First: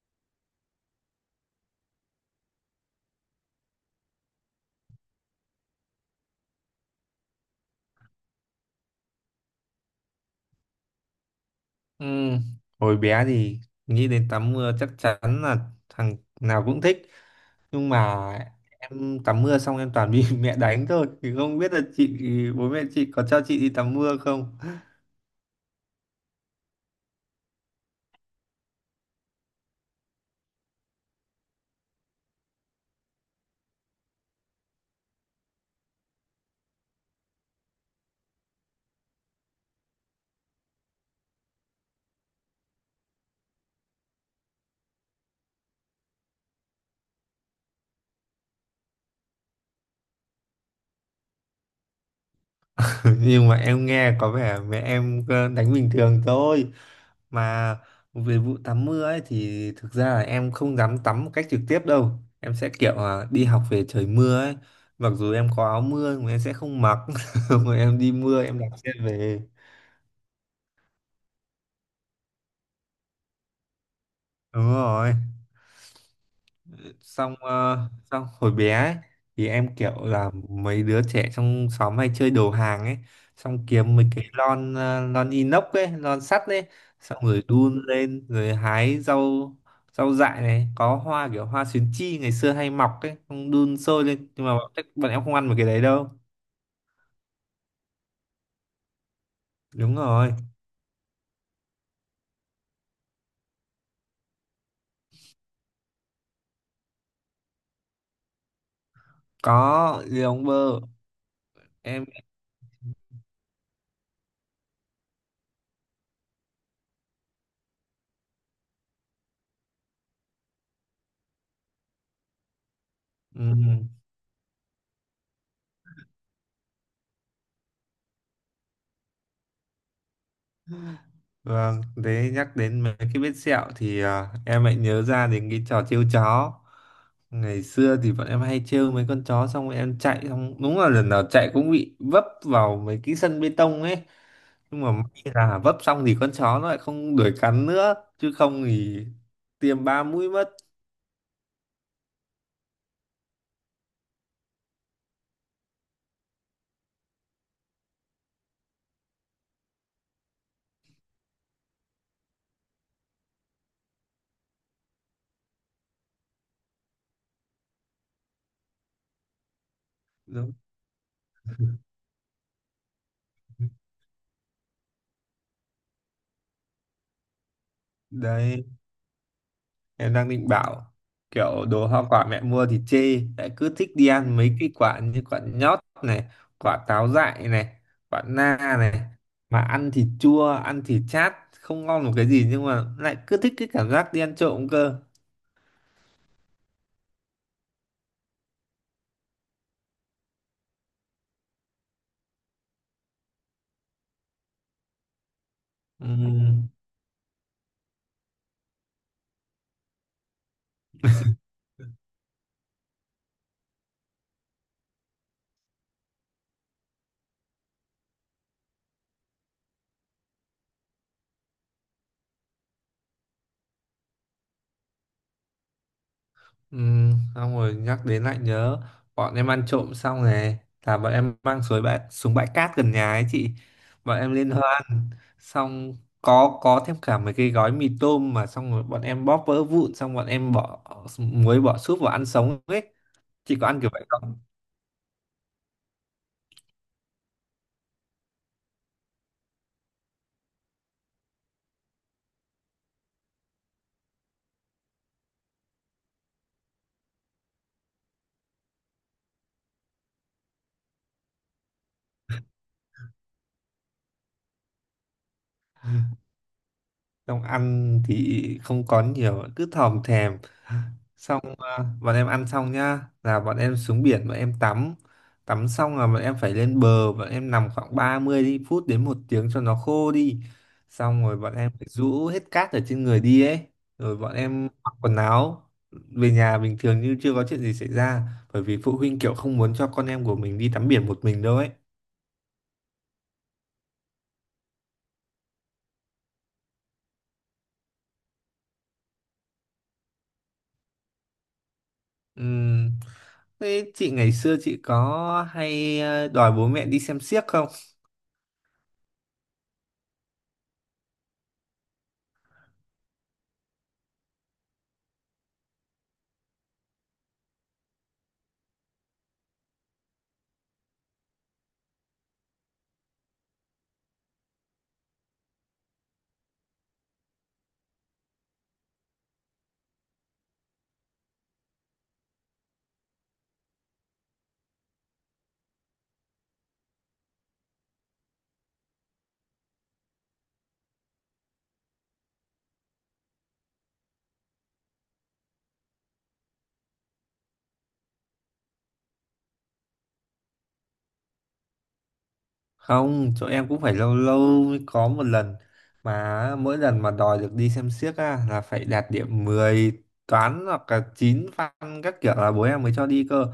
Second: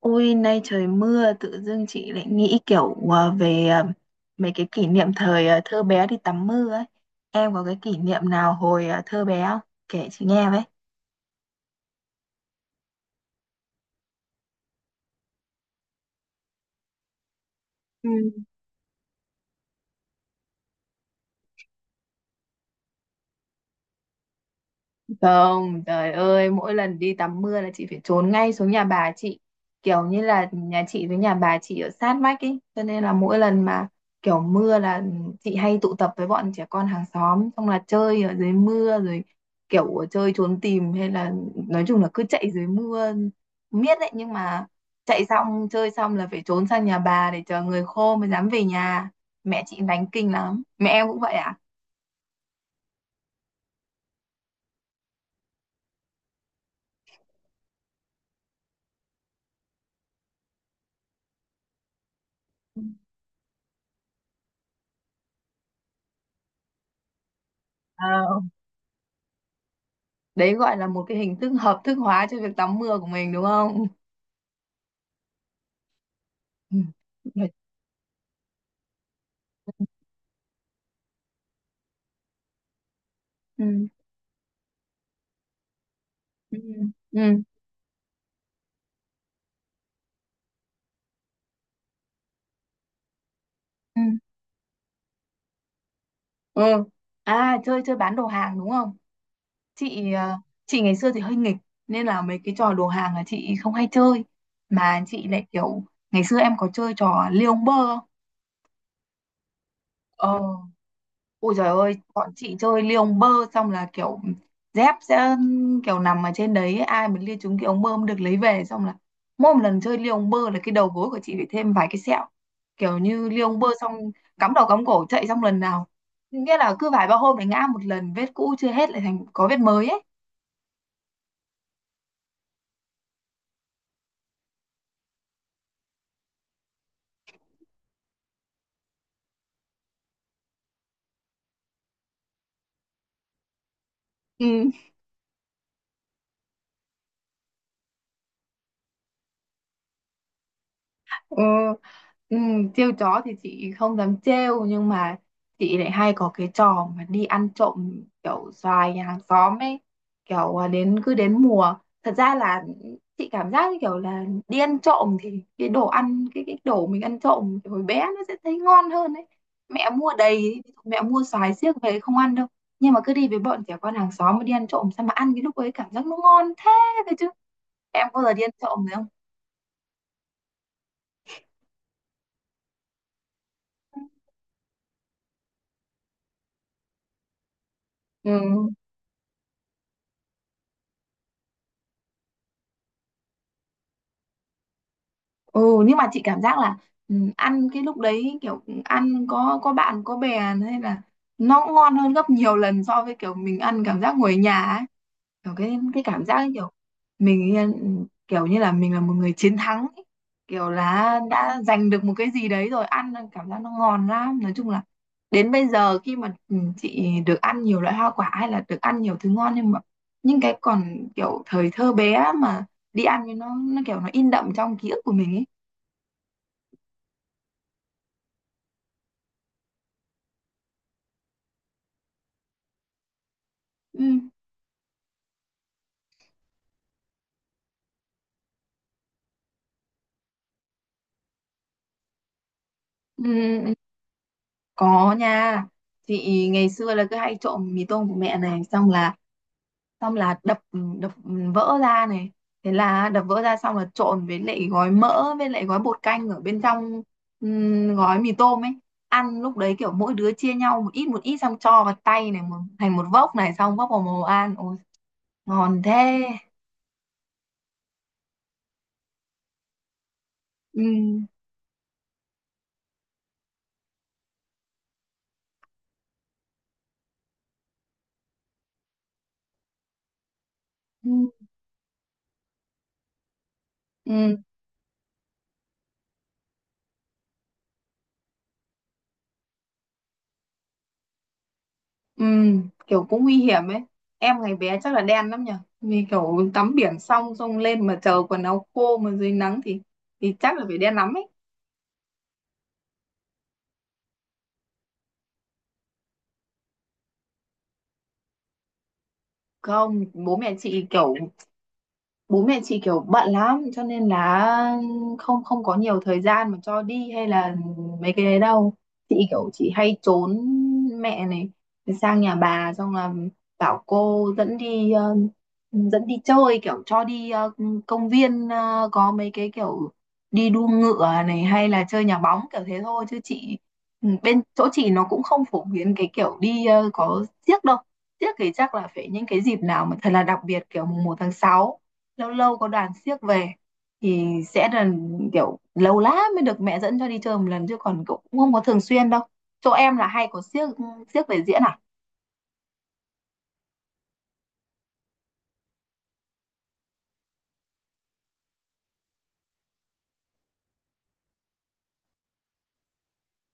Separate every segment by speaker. Speaker 1: Ôi, nay trời mưa, tự dưng chị lại nghĩ kiểu về mấy cái kỷ niệm thời thơ bé đi tắm mưa ấy. Em có cái kỷ niệm nào hồi thơ bé không? Kể chị nghe với.
Speaker 2: Ừ. Hồi bé thì nghĩ đến tắm mưa chắc chắn là thằng nào cũng thích, nhưng mà em tắm mưa xong em toàn bị mẹ đánh thôi, thì không biết là chị bố mẹ chị có cho chị đi tắm mưa không.
Speaker 1: Không, trời ơi, mỗi lần đi tắm mưa là chị phải trốn ngay xuống nhà bà chị. Kiểu như là nhà chị với nhà bà chị ở sát vách ấy, cho nên là mỗi lần mà kiểu mưa là chị hay tụ tập với bọn trẻ con hàng xóm, xong là chơi ở dưới mưa rồi kiểu chơi trốn tìm hay là nói chung là cứ chạy dưới mưa miết đấy, nhưng mà chạy xong chơi xong là phải trốn sang nhà bà để chờ người khô mới dám về nhà. Mẹ chị đánh kinh lắm. Mẹ em cũng vậy à?
Speaker 2: Nhưng mà em nghe có vẻ mẹ em đánh bình thường thôi. Mà về vụ tắm mưa ấy thì thực ra là em không dám tắm một cách trực tiếp đâu, em sẽ kiểu là đi học về trời mưa ấy, mặc dù em có áo mưa nhưng mà em sẽ không mặc mà em đi
Speaker 1: Ừ,
Speaker 2: mưa em đạp xe về.
Speaker 1: đấy gọi là một cái hình thức hợp thức hóa cho việc tắm mưa của mình đúng không?
Speaker 2: Đúng rồi.
Speaker 1: Ừ.
Speaker 2: Xong
Speaker 1: Ừ.
Speaker 2: xong hồi bé ấy, thì em kiểu là mấy đứa trẻ trong xóm hay chơi đồ hàng ấy, xong
Speaker 1: Ừ.
Speaker 2: kiếm mấy cái lon lon inox ấy, lon sắt ấy, xong
Speaker 1: Ừ.
Speaker 2: rồi đun lên rồi hái rau. Rau dại này có hoa kiểu hoa xuyến chi ngày xưa hay mọc ấy, xong đun
Speaker 1: Ừ.
Speaker 2: sôi lên, nhưng mà bọn em không ăn mấy cái đấy đâu.
Speaker 1: Ừ. À, chơi chơi bán đồ hàng đúng không?
Speaker 2: Đúng
Speaker 1: chị
Speaker 2: rồi.
Speaker 1: ờ, chị ngày xưa thì hơi nghịch nên là mấy cái trò đồ hàng là chị không hay chơi, mà chị lại kiểu, ngày xưa em có chơi trò liêu bơ không?
Speaker 2: Có lì
Speaker 1: Ờ.
Speaker 2: ông bơ.
Speaker 1: Ôi trời ơi,
Speaker 2: Em
Speaker 1: bọn chị chơi ly ông bơ, xong là kiểu dép sẽ kiểu nằm ở trên đấy, ai mà lia trúng cái ống bơm được lấy về. Xong là mỗi một lần chơi ly ông bơ là cái đầu gối của chị phải thêm vài cái sẹo, kiểu như ly ông bơ
Speaker 2: ừ.
Speaker 1: xong cắm đầu cắm cổ chạy, xong lần nào, nghĩa là cứ vài ba hôm lại ngã một lần, vết cũ chưa hết lại thành có vết mới ấy.
Speaker 2: Vâng, thế nhắc đến mấy cái vết sẹo thì em lại nhớ ra đến cái trò trêu chó. Ngày xưa thì bọn em hay trêu mấy con chó, xong rồi em chạy, xong đúng là lần nào chạy cũng bị vấp vào mấy cái sân bê tông ấy.
Speaker 1: Ừ.
Speaker 2: Nhưng mà may là vấp xong thì con chó nó lại không đuổi cắn nữa, chứ không thì tiêm ba mũi mất.
Speaker 1: Ừ, ừ, trêu chó thì chị không dám trêu, nhưng mà chị lại hay có cái trò mà đi ăn trộm kiểu xoài nhà hàng xóm ấy. Kiểu à, đến cứ đến mùa, thật ra là chị cảm giác như kiểu là đi ăn trộm thì cái đồ ăn, cái đồ mình ăn trộm kiểu hồi bé nó sẽ thấy ngon hơn ấy. Mẹ mua đầy
Speaker 2: Đúng.
Speaker 1: ấy, ví dụ mẹ mua xoài xiếc về không ăn đâu, nhưng mà cứ đi với bọn trẻ con hàng xóm mà đi ăn trộm, sao mà ăn cái lúc ấy cảm giác nó ngon thế đấy chứ. Em có bao giờ đi ăn
Speaker 2: Đấy.
Speaker 1: trộm rồi không?
Speaker 2: Em đang định bảo kiểu đồ hoa quả mẹ mua thì chê, lại cứ thích đi ăn mấy cái quả như quả nhót này, quả táo dại này, quả
Speaker 1: Ừ.
Speaker 2: na này, mà ăn thì chua, ăn thì chát, không ngon một cái gì, nhưng mà lại cứ thích cái cảm giác đi ăn trộm cơ.
Speaker 1: Ừ, nhưng mà chị cảm giác là ăn cái lúc đấy kiểu ăn có bạn có bè hay là nó cũng ngon hơn gấp nhiều lần so với kiểu mình ăn cảm giác ngồi ở nhà ấy. Kiểu cái cảm giác ấy
Speaker 2: Ừm.
Speaker 1: kiểu mình kiểu như là mình là một người chiến thắng ấy. Kiểu là đã giành được một cái gì đấy rồi ăn cảm giác nó ngon lắm. Nói chung là đến bây giờ khi mà chị được ăn nhiều loại hoa quả hay là được ăn nhiều thứ ngon, nhưng mà những cái còn kiểu thời thơ bé mà đi ăn thì nó kiểu nó in đậm trong ký ức của mình ấy.
Speaker 2: Ừ, xong rồi nhắc đến lại nhớ, bọn em ăn trộm xong này, là bọn em mang xuống bãi, xuống bãi cát gần nhà ấy chị, bọn
Speaker 1: Ừ,
Speaker 2: em liên hoan. Xong có thêm cả mấy cái gói mì tôm, mà xong rồi bọn em bóp vỡ vụn, xong bọn em bỏ muối bỏ súp vào ăn sống ấy.
Speaker 1: ừ,
Speaker 2: Chị có
Speaker 1: ừ,
Speaker 2: ăn kiểu vậy không?
Speaker 1: có nha. Chị ngày xưa là cứ hay trộm mì tôm của mẹ này, xong là đập đập vỡ ra này. Thế là đập vỡ ra xong là trộn với lại gói mỡ với lại gói bột canh ở bên trong, gói mì tôm ấy, ăn lúc đấy kiểu mỗi đứa chia nhau một ít một ít, xong cho vào tay này một, thành một vốc này, xong vốc vào mồm ăn, ôi ngon thế.
Speaker 2: Xong ăn thì không có nhiều, cứ thòm thèm.
Speaker 1: Ừ.
Speaker 2: Xong bọn em ăn xong nhá là bọn em xuống biển bọn em tắm, tắm xong là bọn em phải lên bờ, bọn em nằm khoảng 30 phút đến một tiếng cho nó khô đi,
Speaker 1: Ừ.
Speaker 2: xong rồi bọn em phải rũ hết cát ở trên người đi ấy, rồi bọn
Speaker 1: Ừ.
Speaker 2: em mặc quần áo về nhà bình thường như chưa có chuyện gì xảy ra. Bởi vì phụ huynh kiểu không muốn cho con em của mình đi tắm biển một mình đâu ấy.
Speaker 1: Ừ, kiểu cũng nguy hiểm ấy. Em ngày bé chắc là đen lắm nhỉ. Vì kiểu tắm biển xong xong lên mà chờ quần áo khô mà dưới nắng thì chắc là phải đen lắm ấy.
Speaker 2: Ừm. Thế chị ngày xưa chị có hay đòi bố mẹ đi xem xiếc không?
Speaker 1: Không, bố mẹ chị kiểu bận lắm cho nên là không không có nhiều thời gian mà cho đi hay là mấy cái đấy đâu. Chị hay trốn mẹ này, sang nhà bà xong là bảo cô dẫn đi chơi, kiểu cho đi công viên, có mấy cái kiểu đi đua ngựa này hay là chơi nhà bóng kiểu thế thôi. Chứ bên chỗ chị nó cũng không phổ biến cái kiểu đi có xiếc đâu. Tiếc thì chắc là phải những cái dịp nào mà thật là đặc biệt, kiểu mùng 1 tháng 6 lâu lâu có đoàn xiếc về thì sẽ là kiểu lâu lắm mới được mẹ dẫn cho đi chơi một lần, chứ còn cũng không có thường xuyên đâu. Chỗ em là hay có xiếc xiếc về diễn à?
Speaker 2: Không, chỗ em cũng phải lâu lâu mới có một lần, mà mỗi lần mà đòi được đi xem xiếc á, là phải đạt điểm 10 toán hoặc là 9 văn các kiểu là bố em mới cho đi cơ.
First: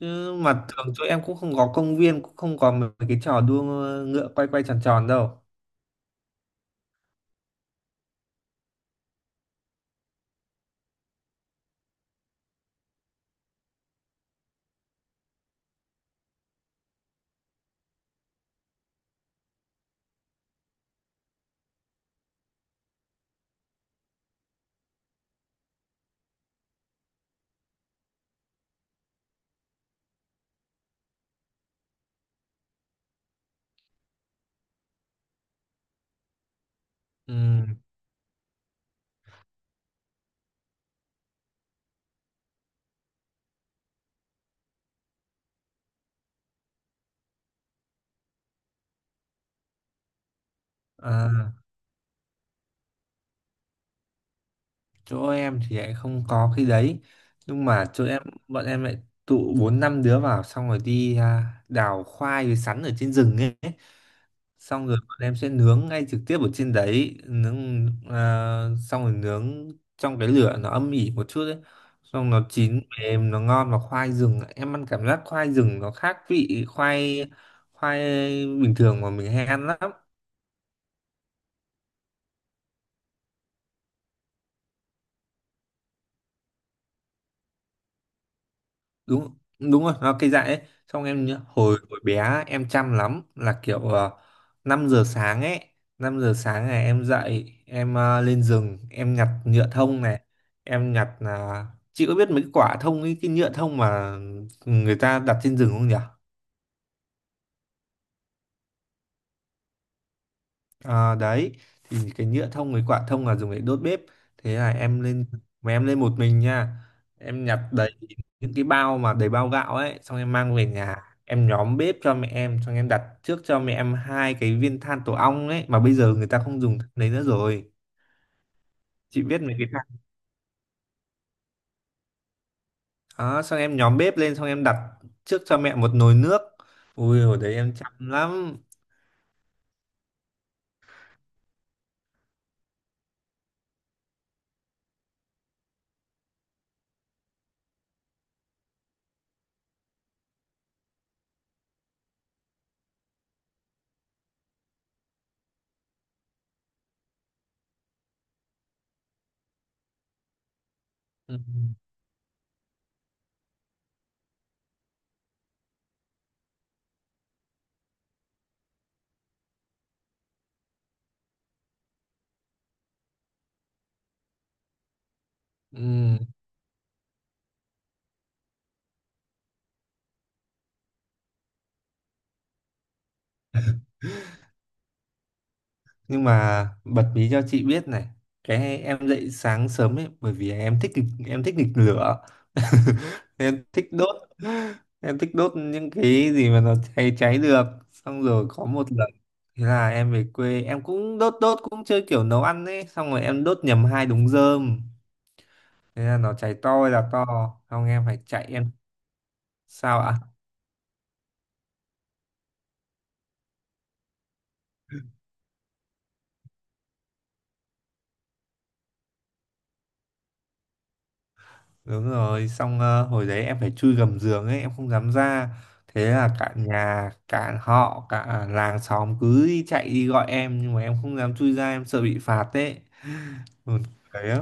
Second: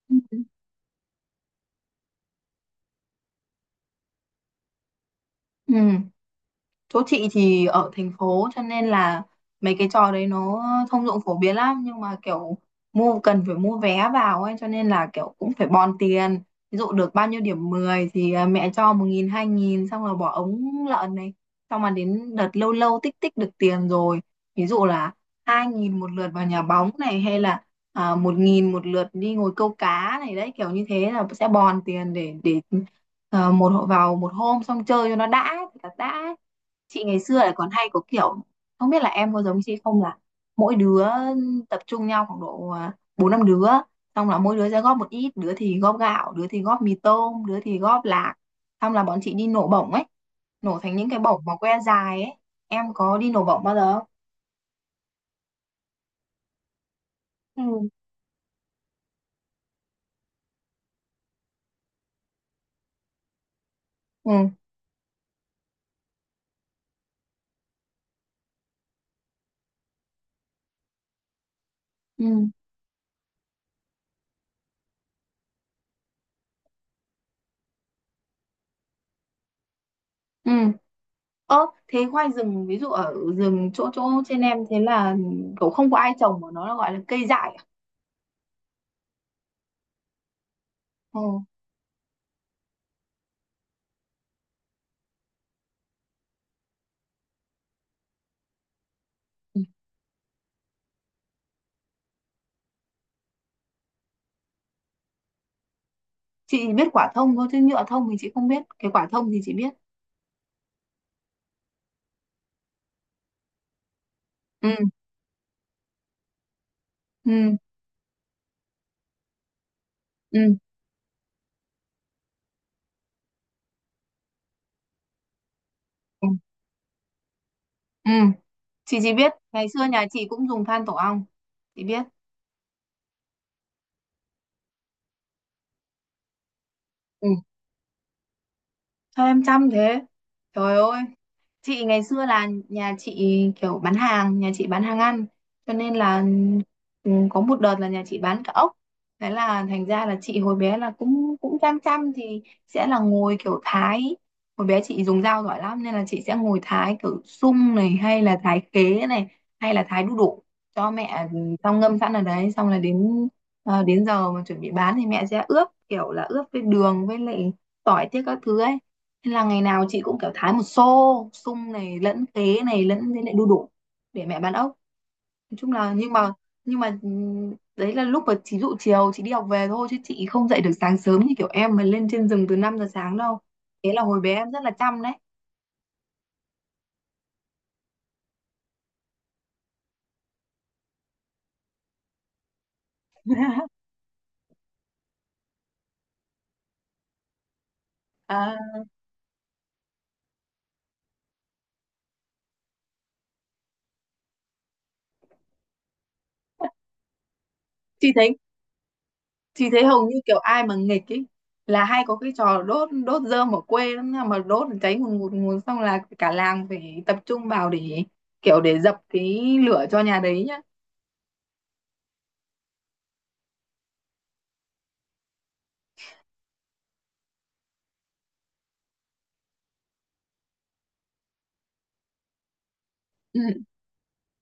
Speaker 2: Chứ
Speaker 1: Ừ.
Speaker 2: mà thường chỗ em cũng không có công viên, cũng không có mấy cái trò đua ngựa quay quay tròn tròn đâu.
Speaker 1: Ừ, chỗ chị thì ở thành phố cho nên là mấy cái trò đấy nó thông dụng phổ biến lắm, nhưng mà kiểu cần phải mua vé vào ấy, cho nên là kiểu cũng phải bòn tiền. Ví dụ được bao nhiêu điểm 10 thì mẹ cho 1.000 2.000, xong rồi bỏ ống lợn này. Xong mà đến đợt lâu lâu tích tích được tiền rồi, ví dụ là 2.000 một lượt vào nhà bóng này, hay là 1.000 một lượt đi ngồi câu cá này, đấy kiểu như thế là sẽ bòn tiền để một hộ vào một hôm xong chơi cho nó đã, thật là đã. Chị ngày xưa là
Speaker 2: Ừ.
Speaker 1: còn hay có kiểu, không biết là em có giống chị không, là mỗi đứa tập trung nhau khoảng độ bốn năm đứa, xong là mỗi đứa sẽ góp một ít, đứa thì góp gạo, đứa thì góp mì tôm, đứa thì góp lạc, xong là bọn chị đi nổ bổng ấy, nổ thành những cái bổng
Speaker 2: À.
Speaker 1: mà que dài ấy. Em có đi nổ bổng bao giờ
Speaker 2: Chỗ em thì lại không có cái đấy, nhưng mà
Speaker 1: không?
Speaker 2: chỗ Ừ. em bọn em lại tụ bốn năm đứa vào, xong rồi đi đào khoai với sắn ở trên rừng ấy,
Speaker 1: Ừ. Ừ.
Speaker 2: xong rồi bọn em sẽ nướng ngay trực tiếp ở trên đấy nướng xong rồi nướng trong cái lửa nó âm ỉ một chút ấy, xong nó
Speaker 1: Ừ.
Speaker 2: chín mềm nó ngon, và khoai rừng em ăn cảm giác khoai rừng nó khác vị khoai, khoai bình thường mà mình hay ăn lắm.
Speaker 1: Ừ. Ơ thế khoai rừng ví dụ ở rừng chỗ chỗ trên em, thế là kiểu không có ai trồng mà nó là gọi là cây dại à?
Speaker 2: Đúng đúng rồi nó cây dại ấy. Xong
Speaker 1: Ừ,
Speaker 2: em nhớ hồi hồi bé á, em chăm lắm, là kiểu 5 giờ sáng ấy, 5 giờ sáng này em dậy em lên rừng em nhặt nhựa thông này, em nhặt là, chị có biết mấy cái quả thông ấy, cái nhựa thông mà người ta đặt trên rừng không nhỉ?
Speaker 1: chị biết quả thông thôi chứ nhựa thông thì chị không biết, cái quả thông thì chị biết.
Speaker 2: Đấy, thì cái nhựa thông với quả thông là dùng để đốt bếp. Thế
Speaker 1: Ừ.
Speaker 2: là em lên, mà em lên một mình nha, em
Speaker 1: Ừ.
Speaker 2: nhặt đấy, những cái bao mà đầy bao gạo ấy, xong em mang
Speaker 1: Ừ.
Speaker 2: về nhà, em nhóm bếp cho mẹ em, xong em đặt trước cho mẹ em hai cái viên than tổ ong ấy, mà bây giờ
Speaker 1: Ừ.
Speaker 2: người ta không dùng than đấy nữa rồi.
Speaker 1: Ừ. Chị chỉ
Speaker 2: Chị
Speaker 1: biết
Speaker 2: biết mấy
Speaker 1: ngày
Speaker 2: cái
Speaker 1: xưa
Speaker 2: than
Speaker 1: nhà chị cũng dùng than tổ ong. Chị biết.
Speaker 2: đó. Xong em nhóm bếp lên, xong em đặt trước cho mẹ một nồi nước. Ui
Speaker 1: Ừ,
Speaker 2: hồi đấy em chăm lắm.
Speaker 1: sao em chăm thế, trời ơi. Chị ngày xưa là nhà chị bán hàng ăn cho nên là có một đợt là nhà chị bán cả ốc. Thế là thành ra là chị hồi bé là cũng cũng chăm chăm, thì sẽ là ngồi kiểu thái, hồi bé chị dùng dao giỏi lắm nên là chị sẽ ngồi thái kiểu sung này, hay là thái khế này, hay là thái đu đủ cho mẹ,
Speaker 2: Ừ.
Speaker 1: xong ngâm sẵn ở đấy, xong là đến đến giờ mà chuẩn bị bán thì mẹ sẽ ướp kiểu là ướp với đường với lại tỏi tiết các thứ ấy. Thế là ngày nào chị cũng kiểu thái một xô sung này lẫn khế này lẫn thế lại đu đủ để mẹ bán ốc, nói chung là. nhưng
Speaker 2: Ừ.
Speaker 1: mà nhưng mà ừm, đấy là lúc mà chị dụ chiều chị đi học về thôi, chứ chị không dậy được sáng sớm như kiểu em mà lên trên rừng từ 5 giờ sáng đâu. Thế là hồi bé em rất là chăm đấy.
Speaker 2: Nhưng mà bật mí cho chị biết này, cái em dậy sáng sớm ấy bởi vì em thích em thích nghịch lửa. Em thích đốt, em thích đốt những cái gì mà nó cháy cháy được. Xong rồi
Speaker 1: à,
Speaker 2: có một lần, thế là em về quê em cũng đốt đốt cũng chơi kiểu nấu ăn ấy, xong rồi em đốt nhầm hai đống rơm, thế là nó cháy to là to, xong em
Speaker 1: chị
Speaker 2: phải
Speaker 1: thấy
Speaker 2: chạy em.
Speaker 1: chị thấy
Speaker 2: Sao
Speaker 1: hầu
Speaker 2: ạ?
Speaker 1: như kiểu ai mà nghịch ấy là hay có cái trò đốt đốt rơm ở quê lắm nha, mà đốt cháy ngùn ngụt xong là cả làng phải tập trung vào để kiểu để dập cái lửa cho nhà đấy
Speaker 2: Đúng rồi, xong hồi đấy em phải chui gầm giường ấy, em không dám ra, thế là cả nhà cả họ cả làng xóm cứ đi chạy đi gọi em, nhưng mà em không dám chui ra, em sợ bị phạt ấy.
Speaker 1: nhá.
Speaker 2: Buồn cười lắm.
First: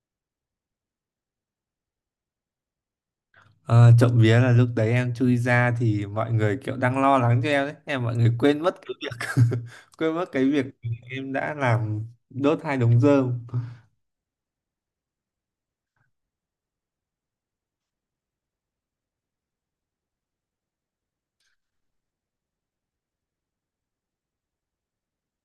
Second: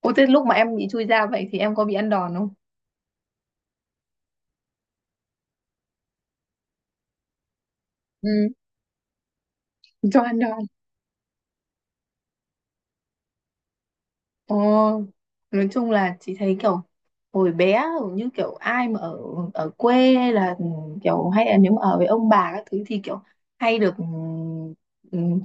Speaker 1: Ủa thế lúc mà em bị chui ra vậy thì em có bị ăn đòn không?
Speaker 2: Ờ, trộm vía là lúc đấy em chui ra thì mọi người kiểu đang lo lắng cho em đấy, em mọi người
Speaker 1: Ừ,
Speaker 2: quên mất cái việc quên
Speaker 1: cho
Speaker 2: mất
Speaker 1: ăn
Speaker 2: cái
Speaker 1: đòn.
Speaker 2: việc em đã làm, đốt hai đống rơm.
Speaker 1: Ồ, nói chung là chị thấy kiểu hồi bé hầu như kiểu ai mà ở ở quê hay là kiểu hay là nếu mà ở với ông bà các thứ thì kiểu hay được ừm,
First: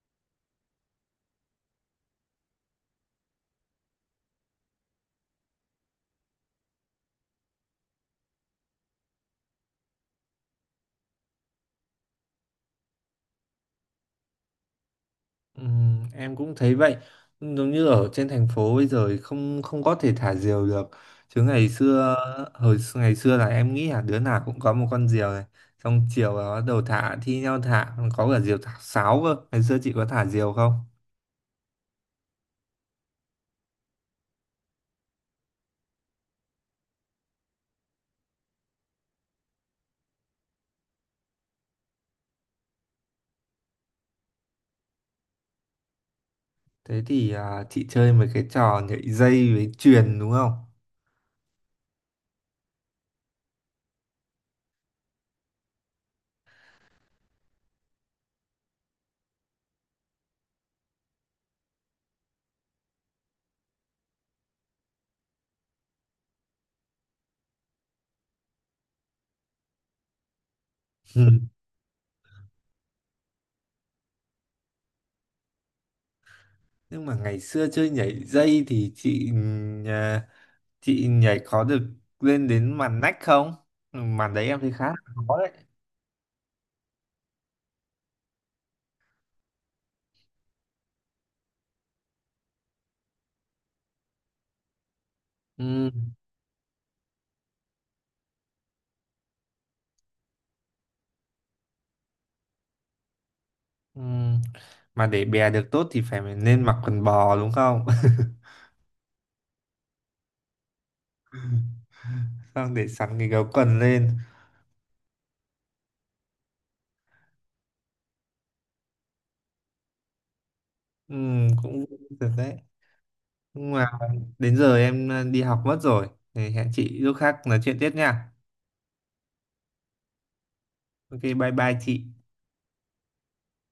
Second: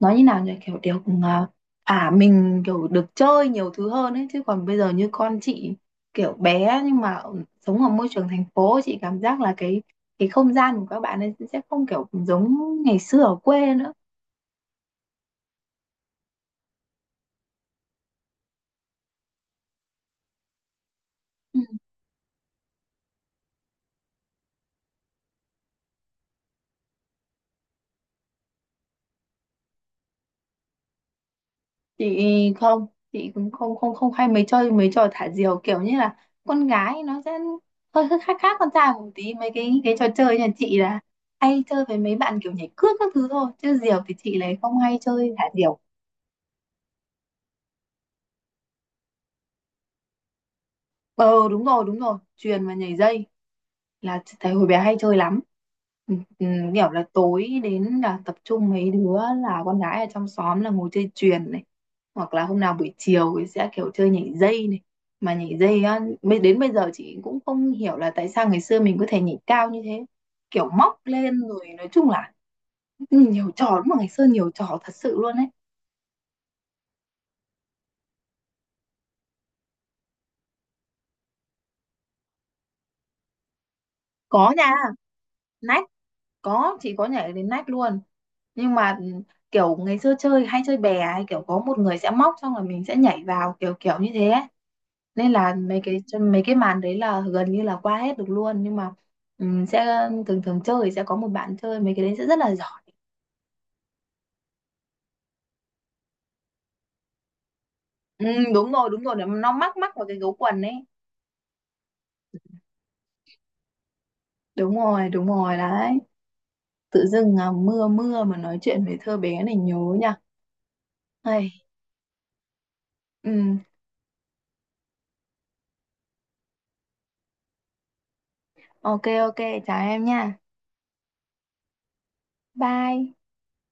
Speaker 1: nói như nào nhỉ, kiểu được thả mình, kiểu được chơi nhiều thứ hơn ấy. Chứ còn bây giờ như con chị kiểu bé nhưng mà sống ở môi trường thành phố, chị cảm giác là cái không gian của các bạn ấy sẽ không kiểu giống ngày xưa ở quê nữa.
Speaker 2: Em cũng thấy vậy, giống như ở trên thành phố bây giờ thì không không có thể thả diều được, chứ ngày xưa, ngày xưa là em nghĩ là đứa nào cũng có một con diều này, xong chiều là bắt đầu thả thi nhau thả, còn có cả diều thả sáo cơ. Ngày xưa chị có thả diều không?
Speaker 1: Chị cũng không không không hay mấy mấy trò thả diều, kiểu như là con gái nó sẽ hơi hơi khác khác con trai một tí. Mấy cái trò chơi nhà chị là hay chơi với mấy bạn kiểu nhảy cước các thứ thôi, chứ diều thì chị lại không hay chơi thả diều.
Speaker 2: Thế thì chị chơi mấy cái trò nhảy dây với chuyền đúng không?
Speaker 1: Ờ đúng rồi đúng rồi, chuyền và nhảy dây là thấy hồi bé hay chơi lắm. Ừ, ừ, kiểu là tối đến là tập trung mấy đứa là con gái ở trong xóm là ngồi chơi chuyền này, hoặc là hôm nào buổi chiều thì sẽ kiểu chơi nhảy dây này. Mà nhảy dây á, đến bây giờ chị cũng không hiểu là tại sao ngày xưa mình có thể nhảy cao như thế, kiểu móc
Speaker 2: Ừ.
Speaker 1: lên rồi, nói chung là nhiều trò, đúng mà ngày xưa nhiều trò thật sự luôn ấy.
Speaker 2: Nhưng mà ngày xưa chơi nhảy dây thì chị nhà- chị nhảy có được lên đến màn nách không? Ừ, màn đấy
Speaker 1: Có
Speaker 2: em
Speaker 1: nha.
Speaker 2: thấy khá là khó đấy.
Speaker 1: Nách, có, chị có nhảy đến nách luôn, nhưng mà kiểu ngày xưa chơi hay chơi bè ấy, kiểu có một người sẽ móc xong rồi mình sẽ nhảy vào kiểu kiểu như thế ấy. Nên là mấy
Speaker 2: Ừ.
Speaker 1: cái mấy cái màn đấy là gần như là qua hết được luôn, nhưng mà sẽ thường thường chơi sẽ có một bạn chơi mấy cái đấy sẽ rất là giỏi.
Speaker 2: Ừ. Mà để bè được tốt thì phải nên mặc quần bò đúng không?
Speaker 1: Ừ, đúng rồi đúng rồi, nó mắc mắc vào cái gấu quần ấy.
Speaker 2: Xong để sẵn cái gấu quần lên.
Speaker 1: Đúng rồi đúng rồi đấy. Tự dưng mưa mưa mà nói chuyện về thơ bé này nhớ nha.
Speaker 2: Ừ,
Speaker 1: Ây,
Speaker 2: cũng được đấy.
Speaker 1: ừm,
Speaker 2: Nhưng mà đến giờ em đi học mất rồi. Thì hẹn chị lúc khác nói chuyện tiếp nha.
Speaker 1: ok ok, chào em nha.
Speaker 2: Ok, bye bye chị.
Speaker 1: Bye.